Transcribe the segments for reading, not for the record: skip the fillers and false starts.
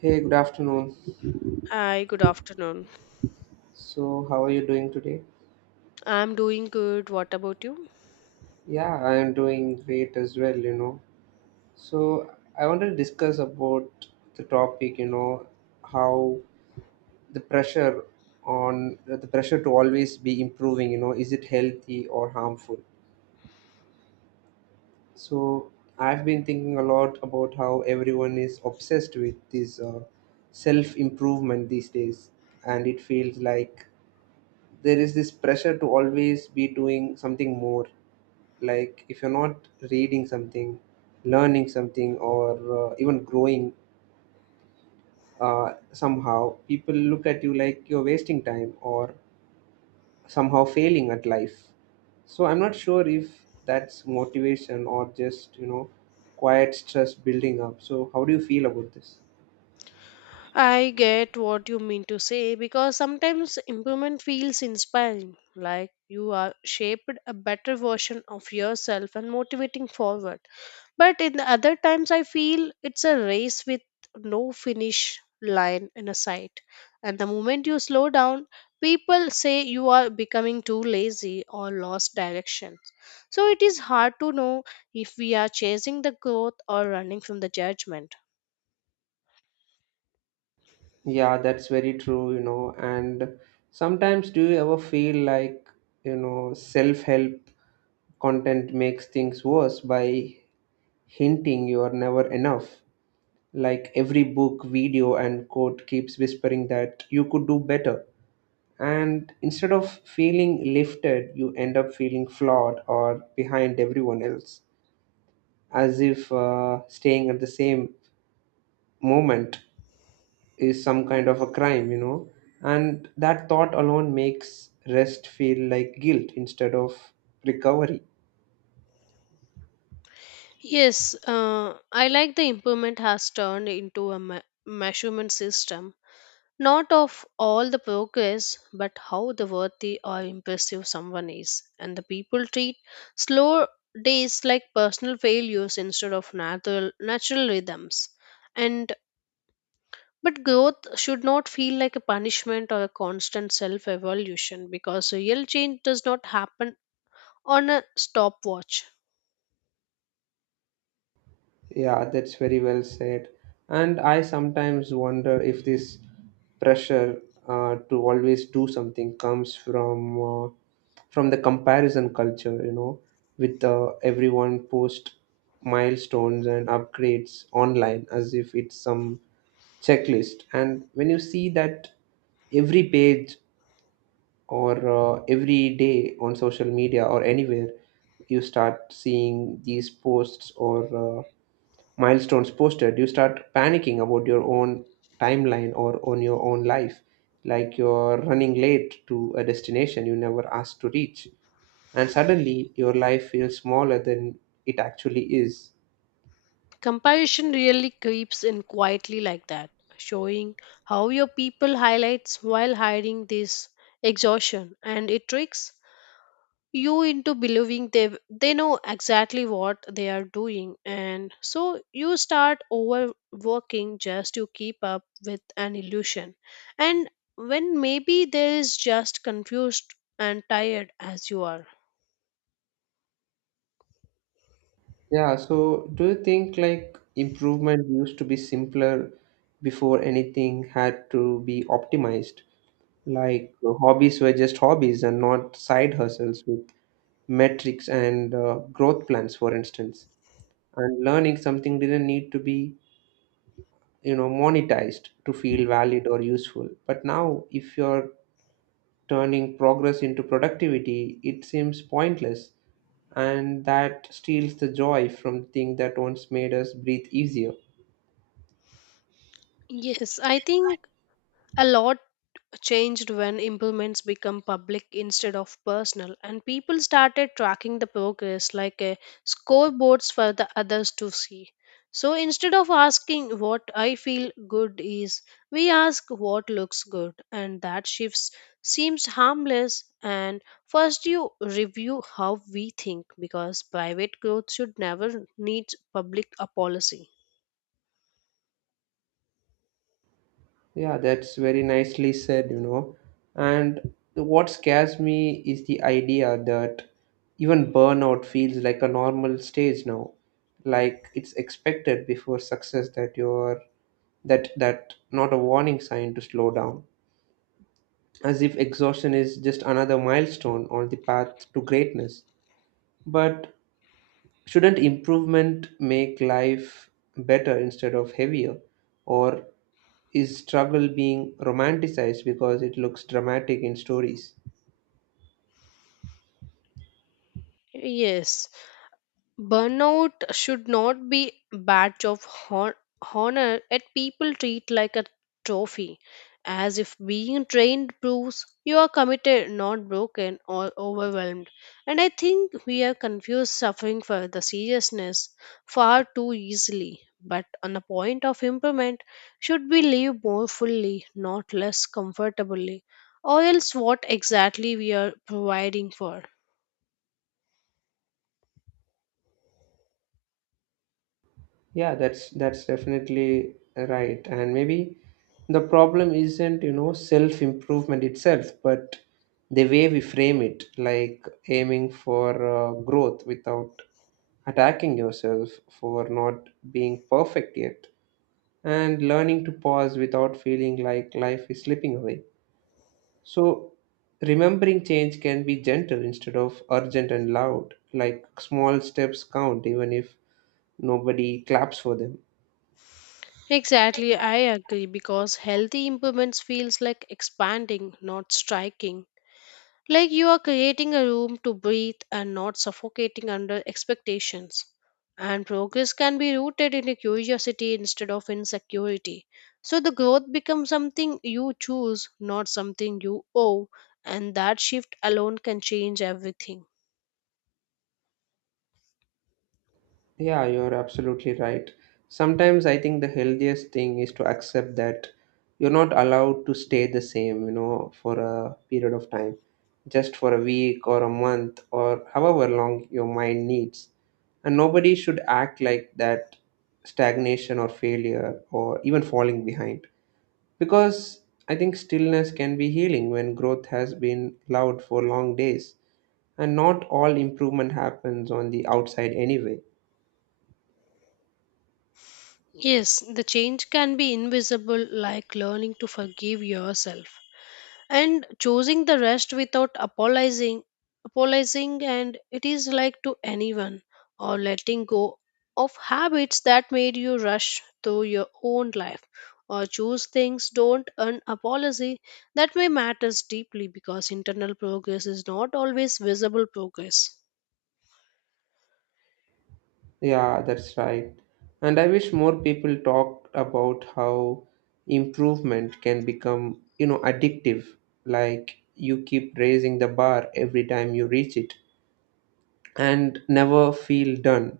Hey, good afternoon. Hi, good afternoon. So, how are you doing today? I'm doing good. What about you? Yeah, I am doing great as well, you know. So, I wanted to discuss about the topic, you know, how the pressure on the pressure to always be improving, you know, is it healthy or harmful? So, I've been thinking a lot about how everyone is obsessed with this self improvement these days, and it feels like there is this pressure to always be doing something more, like if you're not reading something, learning something, or even growing, somehow people look at you like you're wasting time or somehow failing at life. So I'm not sure if that's motivation or just, you know, quiet stress building up. So how do you feel about this? I get what you mean to say because sometimes improvement feels inspiring, like you are shaped a better version of yourself and motivating forward. But in the other times, I feel it's a race with no finish line in a sight. And the moment you slow down, people say you are becoming too lazy or lost direction. So it is hard to know if we are chasing the growth or running from the judgment. Yeah, that's very true, you know. And sometimes do you ever feel like, you know, self-help content makes things worse by hinting you are never enough. Like every book, video, and quote keeps whispering that you could do better. And instead of feeling lifted, you end up feeling flawed or behind everyone else, as if staying at the same moment is some kind of a crime, you know. And that thought alone makes rest feel like guilt instead of recovery. Yes, I like the improvement has turned into a measurement system not of all the progress, but how the worthy or impressive someone is. And the people treat slow days like personal failures instead of natural rhythms. And but growth should not feel like a punishment or a constant self evolution because real change does not happen on a stopwatch. Yeah, that's very well said. And I sometimes wonder if this pressure to always do something comes from the comparison culture, you know, with everyone post milestones and upgrades online as if it's some checklist. And when you see that every page or every day on social media or anywhere, you start seeing these posts or milestones posted, you start panicking about your own timeline or on your own life. Like you're running late to a destination you never asked to reach. And suddenly your life feels smaller than it actually is. Comparison really creeps in quietly like that, showing how your people highlights while hiding this exhaustion, and it tricks you into believing they know exactly what they are doing, and so you start overworking just to keep up with an illusion. And when maybe there is just confused and tired as you are. Yeah, so do you think like improvement used to be simpler before anything had to be optimized? Like hobbies were just hobbies and not side hustles with metrics and growth plans, for instance. And learning something didn't need to be, you know, monetized to feel valid or useful. But now if you're turning progress into productivity, it seems pointless, and that steals the joy from the thing that once made us breathe easier. Yes, I think a lot changed when implements become public instead of personal, and people started tracking the progress like a scoreboards for the others to see. So instead of asking what I feel good is, we ask what looks good, and that shifts seems harmless. And first you review how we think, because private growth should never need public apology. Yeah, that's very nicely said, you know. And what scares me is the idea that even burnout feels like a normal stage now, like it's expected before success, that you're that not a warning sign to slow down, as if exhaustion is just another milestone on the path to greatness. But shouldn't improvement make life better instead of heavier, or is struggle being romanticized because it looks dramatic in stories? Yes. Burnout should not be badge of honor at people treat like a trophy, as if being trained proves you are committed, not broken or overwhelmed. And I think we have confused suffering for the seriousness far too easily. But on the point of improvement, should we live more fully, not less comfortably, or else what exactly we are providing for? Yeah, that's definitely right. And maybe the problem isn't, you know, self-improvement itself, but the way we frame it, like aiming for growth without attacking yourself for not being perfect yet, and learning to pause without feeling like life is slipping away. So, remembering change can be gentle instead of urgent and loud, like small steps count even if nobody claps for them. Exactly, I agree because healthy improvements feels like expanding, not striking. Like you are creating a room to breathe and not suffocating under expectations. And progress can be rooted in a curiosity instead of insecurity. So the growth becomes something you choose, not something you owe, and that shift alone can change everything. Yeah, you're absolutely right. Sometimes I think the healthiest thing is to accept that you're not allowed to stay the same, you know, for a period of time, just for a week or a month or however long your mind needs. And nobody should act like that stagnation or failure or even falling behind. Because I think stillness can be healing when growth has been loud for long days. And not all improvement happens on the outside anyway. Yes, the change can be invisible, like learning to forgive yourself and choosing the rest without apologizing and it is like to anyone, or letting go of habits that made you rush through your own life, or choose things don't earn apology that may matters deeply, because internal progress is not always visible progress. Yeah, that's right. And I wish more people talked about how improvement can become, you know, addictive. Like you keep raising the bar every time you reach it and never feel done.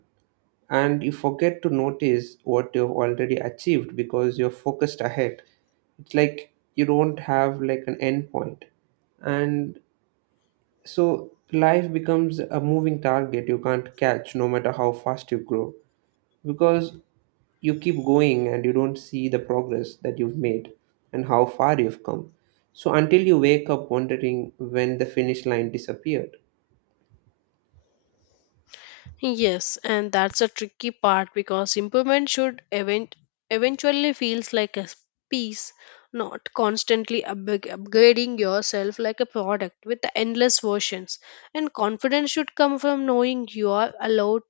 And you forget to notice what you've already achieved because you're focused ahead. It's like you don't have like an end point. And so life becomes a moving target you can't catch no matter how fast you grow, because you keep going and you don't see the progress that you've made and how far you've come. So until you wake up wondering when the finish line disappeared. Yes, and that's a tricky part because improvement should eventually feels like a piece, not constantly upgrading yourself like a product with the endless versions. And confidence should come from knowing you are allowed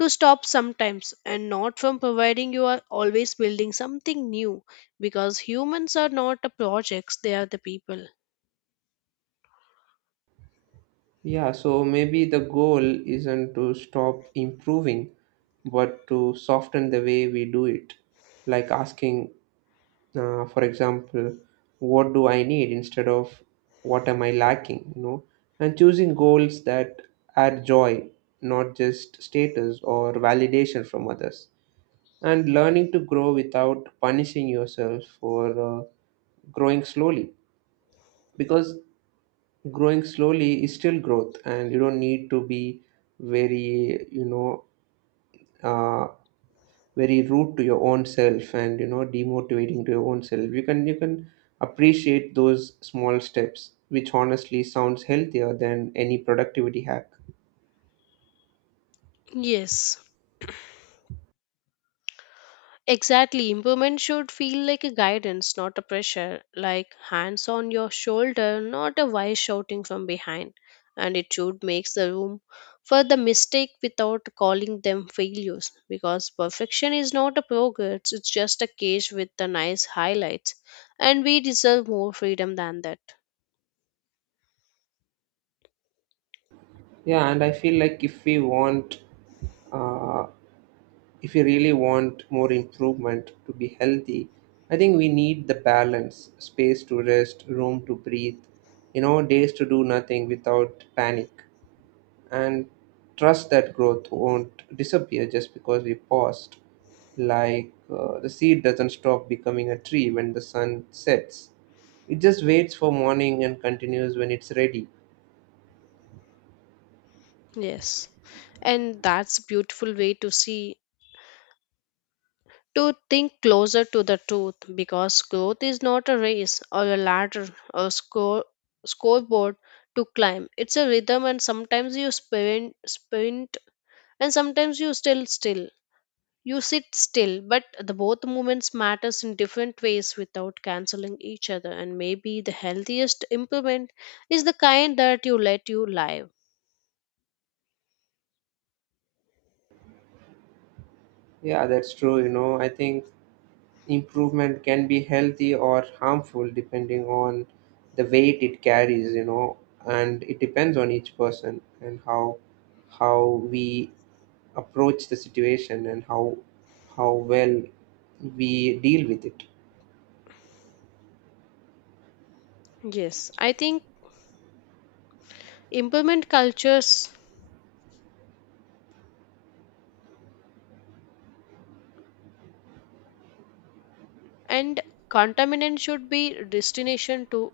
to stop sometimes and not from providing you are always building something new, because humans are not the projects, they are the people. Yeah, so maybe the goal isn't to stop improving, but to soften the way we do it, like asking, for example, what do I need instead of what am I lacking, you know, and choosing goals that add joy, not just status or validation from others, and learning to grow without punishing yourself for growing slowly. Because growing slowly is still growth, and you don't need to be very, you know, uh, very rude to your own self and, you know, demotivating to your own self. You can appreciate those small steps, which honestly sounds healthier than any productivity hack. Yes. Exactly. Improvement should feel like a guidance, not a pressure, like hands on your shoulder, not a wise shouting from behind. And it should make the room for the mistake without calling them failures, because perfection is not a progress, it's just a cage with the nice highlights. And we deserve more freedom than that. Yeah, and I feel like if we want, uh, if we really want more improvement to be healthy, I think we need the balance, space to rest, room to breathe, you know, days to do nothing without panic, and trust that growth won't disappear just because we paused. Like the seed doesn't stop becoming a tree when the sun sets, it just waits for morning and continues when it's ready. Yes. And that's a beautiful way to see to think closer to the truth, because growth is not a race or a ladder or scoreboard to climb. It's a rhythm, and sometimes you sprint and sometimes you still you sit still, but the both movements matters in different ways without canceling each other. And maybe the healthiest implement is the kind that you let you live. Yeah, that's true. You know, I think improvement can be healthy or harmful depending on the weight it carries, you know, and it depends on each person and how we approach the situation and how well we deal with it. Yes, I think implement cultures and contaminant should be destination to,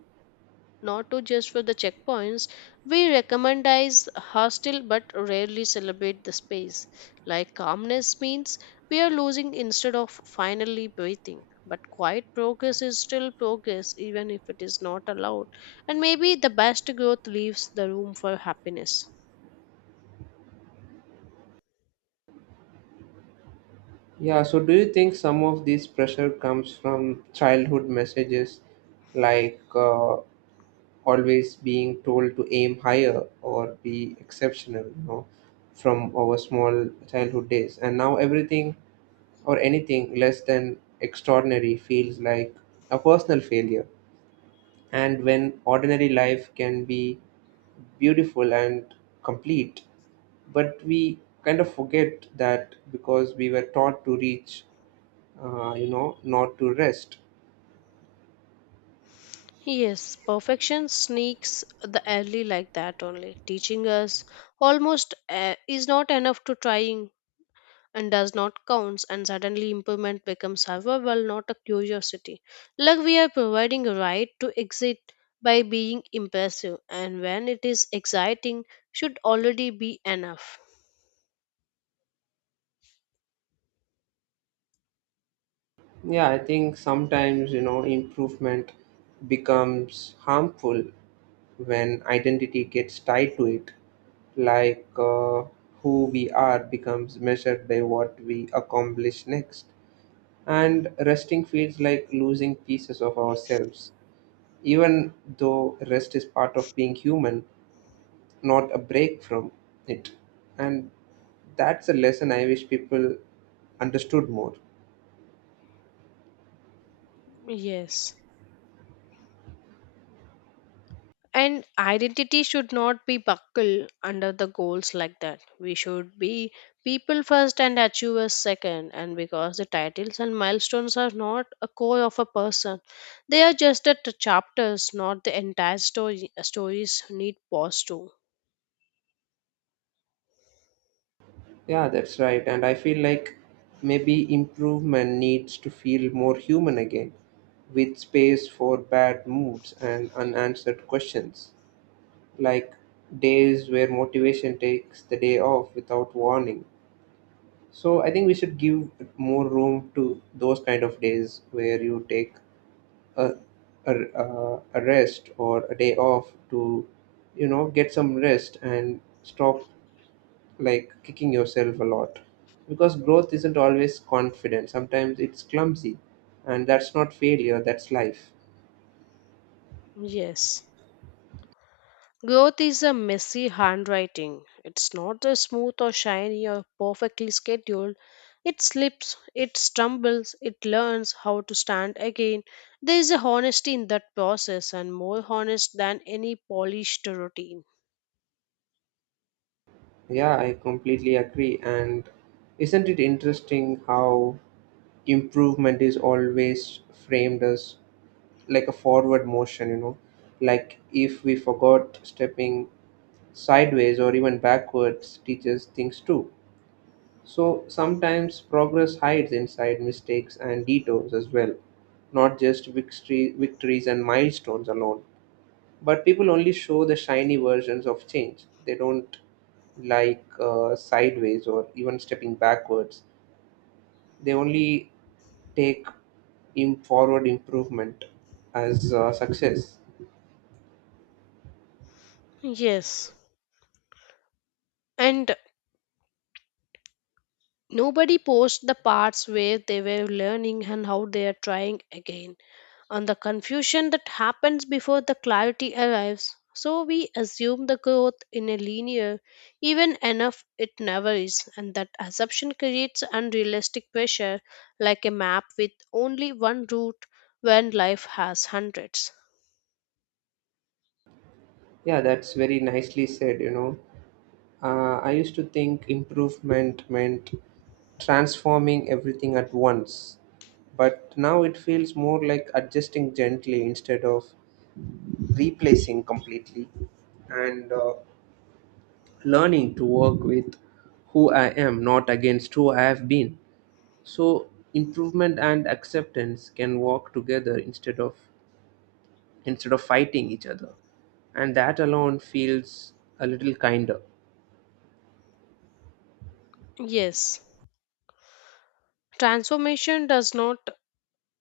not to just for the checkpoints. We recommendize hostile but rarely celebrate the space. Like calmness means we are losing instead of finally breathing. But quiet progress is still progress, even if it is not allowed. And maybe the best growth leaves the room for happiness. Yeah, so do you think some of this pressure comes from childhood messages like always being told to aim higher or be exceptional, you know, from our small childhood days? And now everything or anything less than extraordinary feels like a personal failure. And when ordinary life can be beautiful and complete, but we kind of forget that because we were taught to reach, you know, not to rest. Yes, perfection sneaks the early like that only, teaching us almost is not enough to trying and does not count, and suddenly improvement becomes survival not a curiosity, like we are providing a right to exit by being impressive, and when it is exciting should already be enough. Yeah, I think sometimes, you know, improvement becomes harmful when identity gets tied to it, like who we are becomes measured by what we accomplish next, and resting feels like losing pieces of ourselves, even though rest is part of being human, not a break from it. And that's a lesson I wish people understood more. Yes. And identity should not be buckled under the goals like that. We should be people first and achievers second. And because the titles and milestones are not a core of a person, they are just the chapters, not the entire story. Stories need pause too. Yeah, that's right. And I feel like maybe improvement needs to feel more human again, with space for bad moods and unanswered questions, like days where motivation takes the day off without warning. So I think we should give more room to those kind of days where you take a, a rest or a day off to, you know, get some rest and stop like kicking yourself a lot, because growth isn't always confident, sometimes it's clumsy, and that's not failure, that's life. Yes. Growth is a messy handwriting. It's not the smooth or shiny or perfectly scheduled. It slips, it stumbles, it learns how to stand again. There is a honesty in that process and more honest than any polished routine. Yeah, I completely agree. And isn't it interesting how improvement is always framed as like a forward motion, you know, like if we forgot stepping sideways or even backwards teaches things too. So sometimes progress hides inside mistakes and detours as well, not just victories and milestones alone. But people only show the shiny versions of change. They don't, like, sideways or even stepping backwards. They only take in forward improvement as success. Yes. And nobody posts the parts where they were learning and how they are trying again, and the confusion that happens before the clarity arrives. So we assume the growth in a linear, even enough it never is, and that assumption creates unrealistic pressure, like a map with only one route when life has hundreds. Yeah, that's very nicely said. You know, I used to think improvement meant transforming everything at once. But now it feels more like adjusting gently instead of replacing completely, and learning to work with who I am, not against who I have been. So improvement and acceptance can walk together instead of fighting each other, and that alone feels a little kinder. Yes, transformation does not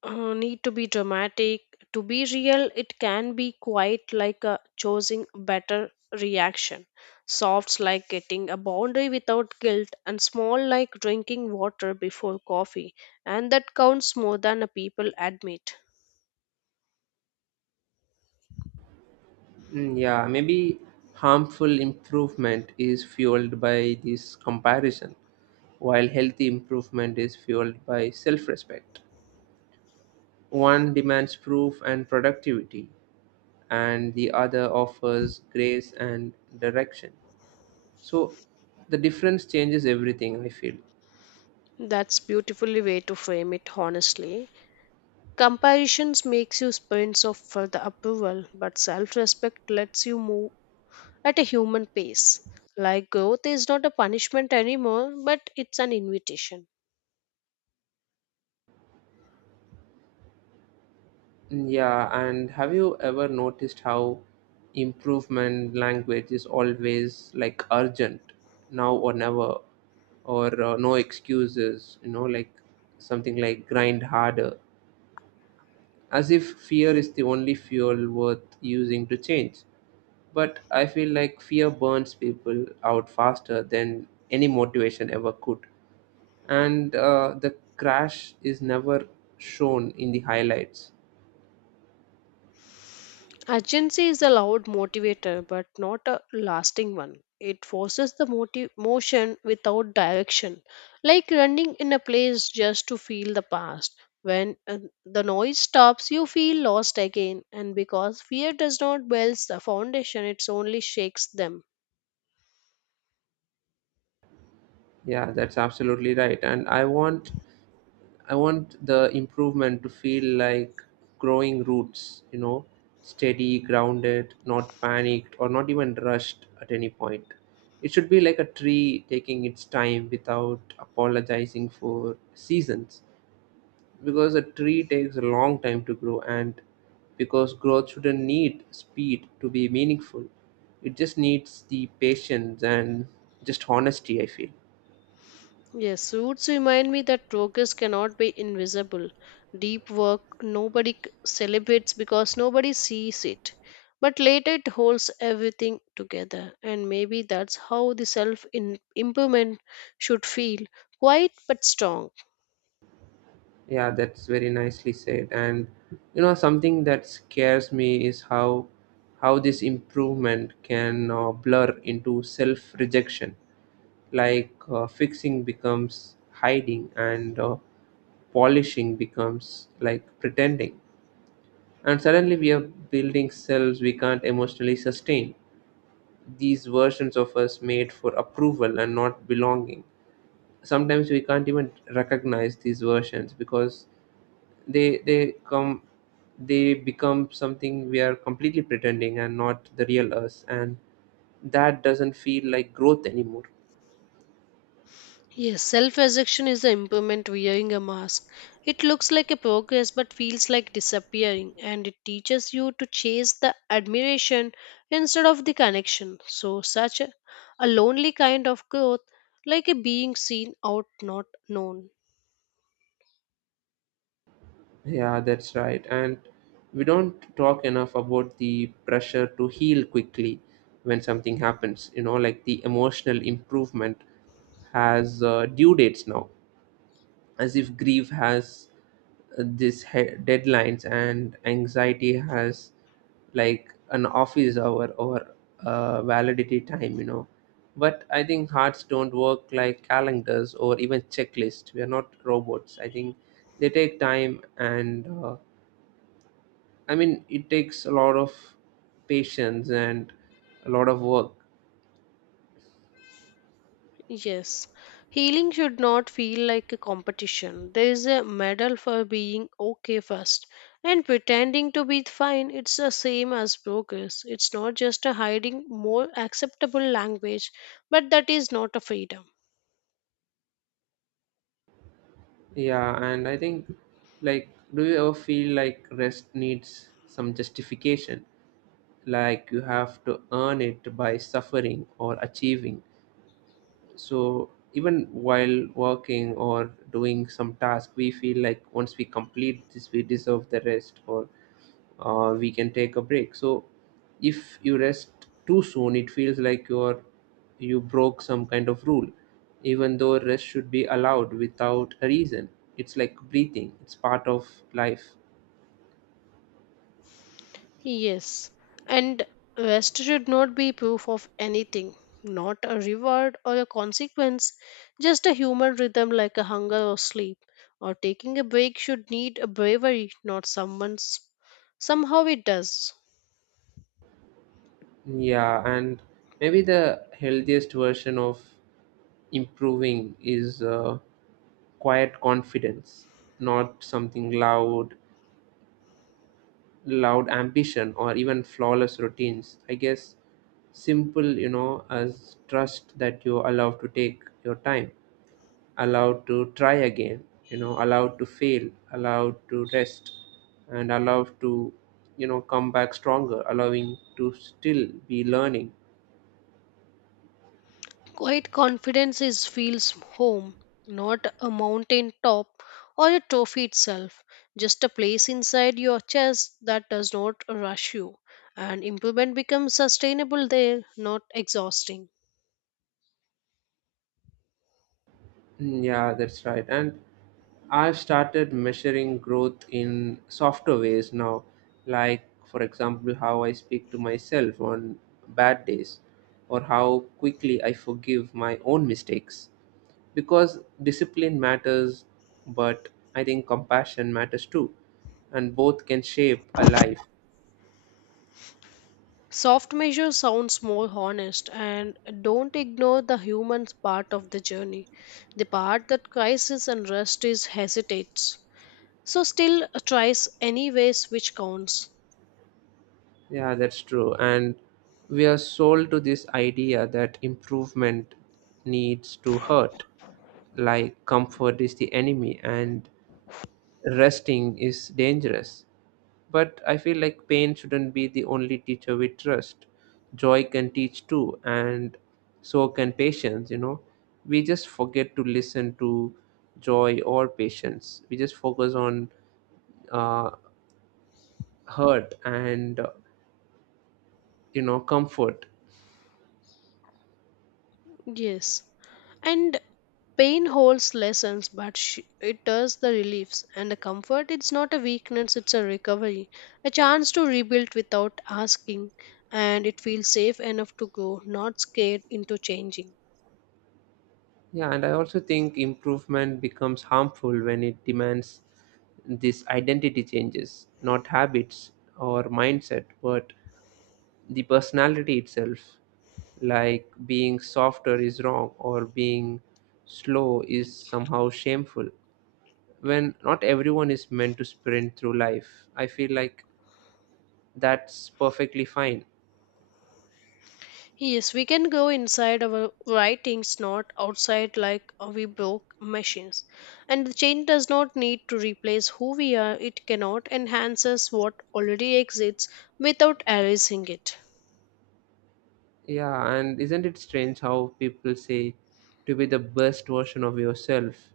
uh, need to be dramatic. To be real, it can be quite like a choosing better reaction. Softs like getting a boundary without guilt, and small like drinking water before coffee. And that counts more than a people admit. Mm, yeah, maybe harmful improvement is fueled by this comparison, while healthy improvement is fueled by self respect. One demands proof and productivity, and the other offers grace and direction. So the difference changes everything, I feel. That's beautifully way to frame it honestly. Comparisons makes you sprints off for the approval, but self-respect lets you move at a human pace. Like growth is not a punishment anymore, but it's an invitation. Yeah, and have you ever noticed how improvement language is always like urgent, now or never, or no excuses, you know, like something like grind harder, as if fear is the only fuel worth using to change. But I feel like fear burns people out faster than any motivation ever could. And the crash is never shown in the highlights. Urgency is a loud motivator, but not a lasting one. It forces the motive, motion without direction, like running in a place just to feel the past. When the noise stops, you feel lost again, and because fear does not build the foundation, it only shakes them. Yeah, that's absolutely right. And I want the improvement to feel like growing roots, you know, steady, grounded, not panicked or not even rushed at any point. It should be like a tree taking its time without apologizing for seasons, because a tree takes a long time to grow, and because growth shouldn't need speed to be meaningful. It just needs the patience and just honesty, I feel. Yes, suits remind me that progress cannot be invisible. Deep work nobody celebrates because nobody sees it. But later it holds everything together, and maybe that's how the self improvement should feel quiet but strong. Yeah, that's very nicely said. And you know, something that scares me is how this improvement can blur into self-rejection. Like fixing becomes hiding, and polishing becomes like pretending. And suddenly, we are building selves we can't emotionally sustain. These versions of us made for approval and not belonging. Sometimes we can't even recognize these versions because they come they become something we are completely pretending and not the real us, and that doesn't feel like growth anymore. Yes, self rejection is the improvement wearing a mask. It looks like a progress but feels like disappearing, and it teaches you to chase the admiration instead of the connection. So, such a lonely kind of growth, like a being seen out, not known. Yeah, that's right. And we don't talk enough about the pressure to heal quickly when something happens, you know, like the emotional improvement has due dates now, as if grief has deadlines and anxiety has like an office hour or validity time. But I think hearts don't work like calendars or even checklists. We are not robots, I think. They take time and, I mean, it takes a lot of patience and a lot of work. Yes, healing should not feel like a competition. There is a medal for being okay first, and pretending to be fine, it's the same as progress. It's not just a hiding more acceptable language, but that is not a freedom. Yeah, and I think, like do you ever feel like rest needs some justification, like you have to earn it by suffering or achieving. So even while working or doing some task, we feel like once we complete this, we deserve the rest, or we can take a break. So if you rest too soon, it feels like you broke some kind of rule, even though rest should be allowed without a reason. It's like breathing; it's part of life. Yes, and rest should not be proof of anything, not a reward or a consequence, just a human rhythm like a hunger or sleep. Or taking a break should need a bravery, not someone's. Somehow it does. Yeah, and maybe the healthiest version of improving is quiet confidence, not something loud, loud ambition, or even flawless routines. I guess simple, you know, as trust that you're allowed to take your time, allowed to try again, you know, allowed to fail, allowed to rest, and allowed to, you know, come back stronger, allowing to still be learning. Quiet confidence is feels home, not a mountain top or a trophy itself, just a place inside your chest that does not rush you. And improvement becomes sustainable there, not exhausting. Mm, yeah, that's right. And I've started measuring growth in softer ways now, like, for example, how I speak to myself on bad days or how quickly I forgive my own mistakes. Because discipline matters, but I think compassion matters too, and both can shape a life. Soft measures sounds more honest and don't ignore the human part of the journey. The part that crisis and rest is hesitates. So still tries anyways which counts. Yeah, that's true. And we are sold to this idea that improvement needs to hurt, like comfort is the enemy and resting is dangerous. But I feel like pain shouldn't be the only teacher we trust. Joy can teach too, and so can patience, you know. We just forget to listen to joy or patience. We just focus on uh, hurt and, you know, comfort. Yes. And pain holds lessons, but it does the reliefs and the comfort. It's not a weakness, it's a recovery, a chance to rebuild without asking, and it feels safe enough to grow, not scared into changing. Yeah, and I also think improvement becomes harmful when it demands this identity changes, not habits or mindset, but the personality itself. Like being softer is wrong, or being slow is somehow shameful. When not everyone is meant to sprint through life, I feel like that's perfectly fine. Yes, we can go inside our writings, not outside like we broke machines. And the change does not need to replace who we are, it cannot enhance us what already exists without erasing it. Yeah, and isn't it strange how people say to be the best version of yourself,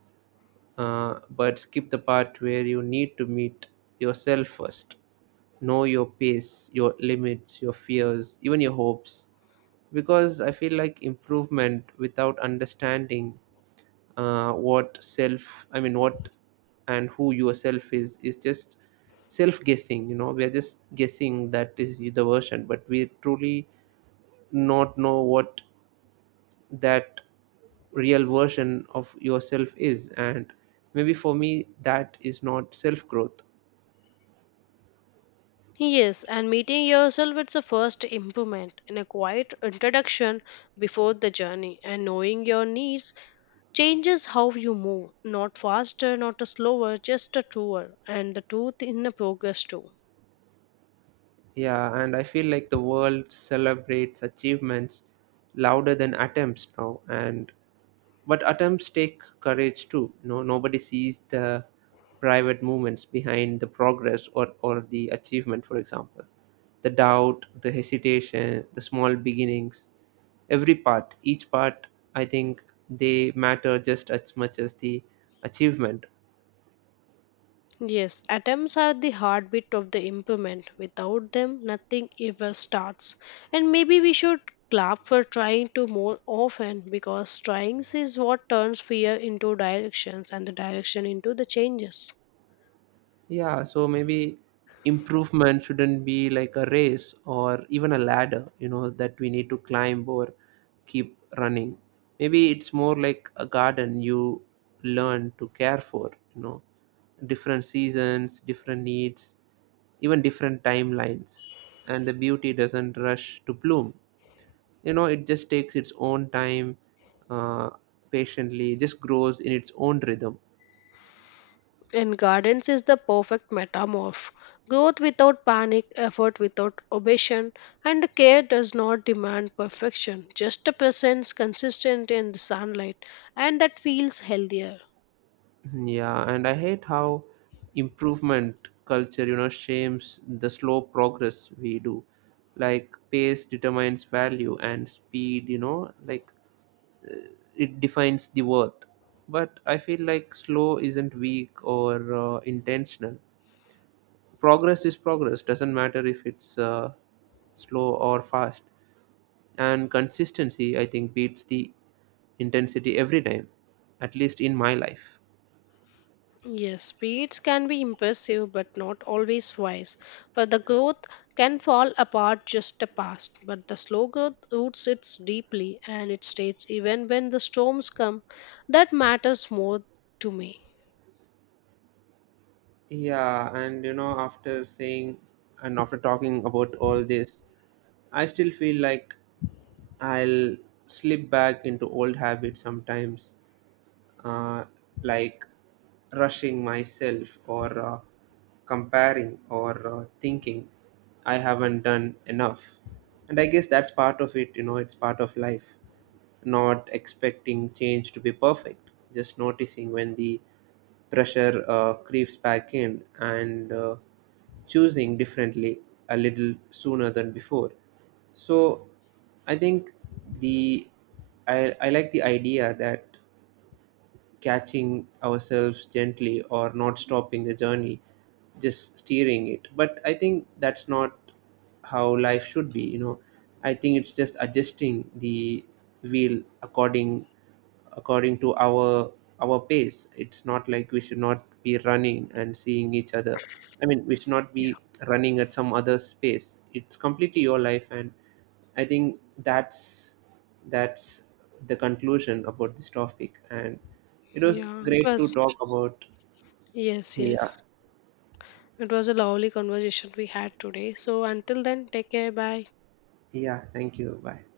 but skip the part where you need to meet yourself first. Know your pace, your limits, your fears, even your hopes. Because I feel like improvement without understanding I mean, what and who yourself is just self guessing. You know, we are just guessing that is the version, but we truly not know what that real version of yourself is, and maybe for me that is not self growth. Yes, and meeting yourself it's a first improvement in a quiet introduction before the journey, and knowing your needs changes how you move, not faster, not a slower, just a truer and the truth in the progress too. Yeah, and I feel like the world celebrates achievements louder than attempts now, and but attempts take courage too. No, nobody sees the private movements behind the progress or the achievement. For example, the doubt, the hesitation, the small beginnings, every part, each part, I think they matter just as much as the achievement. Yes, atoms are the heartbeat of the implement. Without them, nothing ever starts. And maybe we should clap for trying to more often, because trying is what turns fear into directions and the direction into the changes. Yeah, so maybe improvement shouldn't be like a race or even a ladder, you know, that we need to climb or keep running. Maybe it's more like a garden you learn to care for, you know, different seasons, different needs, even different timelines. And the beauty doesn't rush to bloom. You know, it just takes its own time, uh, patiently, just grows in its own rhythm. And gardens is the perfect metamorph. Growth without panic, effort without obsession, and care does not demand perfection, just a presence consistent in the sunlight, and that feels healthier. Yeah, and I hate how improvement culture, you know, shames the slow progress we do. Like pace determines value and speed, you know, like it defines the worth. But I feel like slow isn't weak or intentional. Progress is progress, doesn't matter if it's slow or fast. And consistency, I think, beats the intensity every time, at least in my life. Yes, speeds can be impressive but not always wise, for the growth can fall apart just a past, but the slow growth roots it deeply and it states even when the storms come. That matters more to me. Yeah, and you know, after saying and after talking about all this, I still feel like I'll slip back into old habits sometimes, uh, like rushing myself, or comparing, or thinking I haven't done enough. And I guess that's part of it, you know, it's part of life. Not expecting change to be perfect, just noticing when the pressure creeps back in, and choosing differently a little sooner than before. So I think the I like the idea that catching ourselves gently or not stopping the journey, just steering it. But I think that's not how life should be, you know. I think it's just adjusting the wheel according to our pace. It's not like we should not be running and seeing each other. I mean, we should not Yeah. be running at some other space. It's completely your life. And I think that's the conclusion about this topic, and it was Yeah, it great to was. talk about. Yes, Yeah, yes. It was a lovely conversation we had today. So until then, take care. Bye. yeah. Thank you. Bye.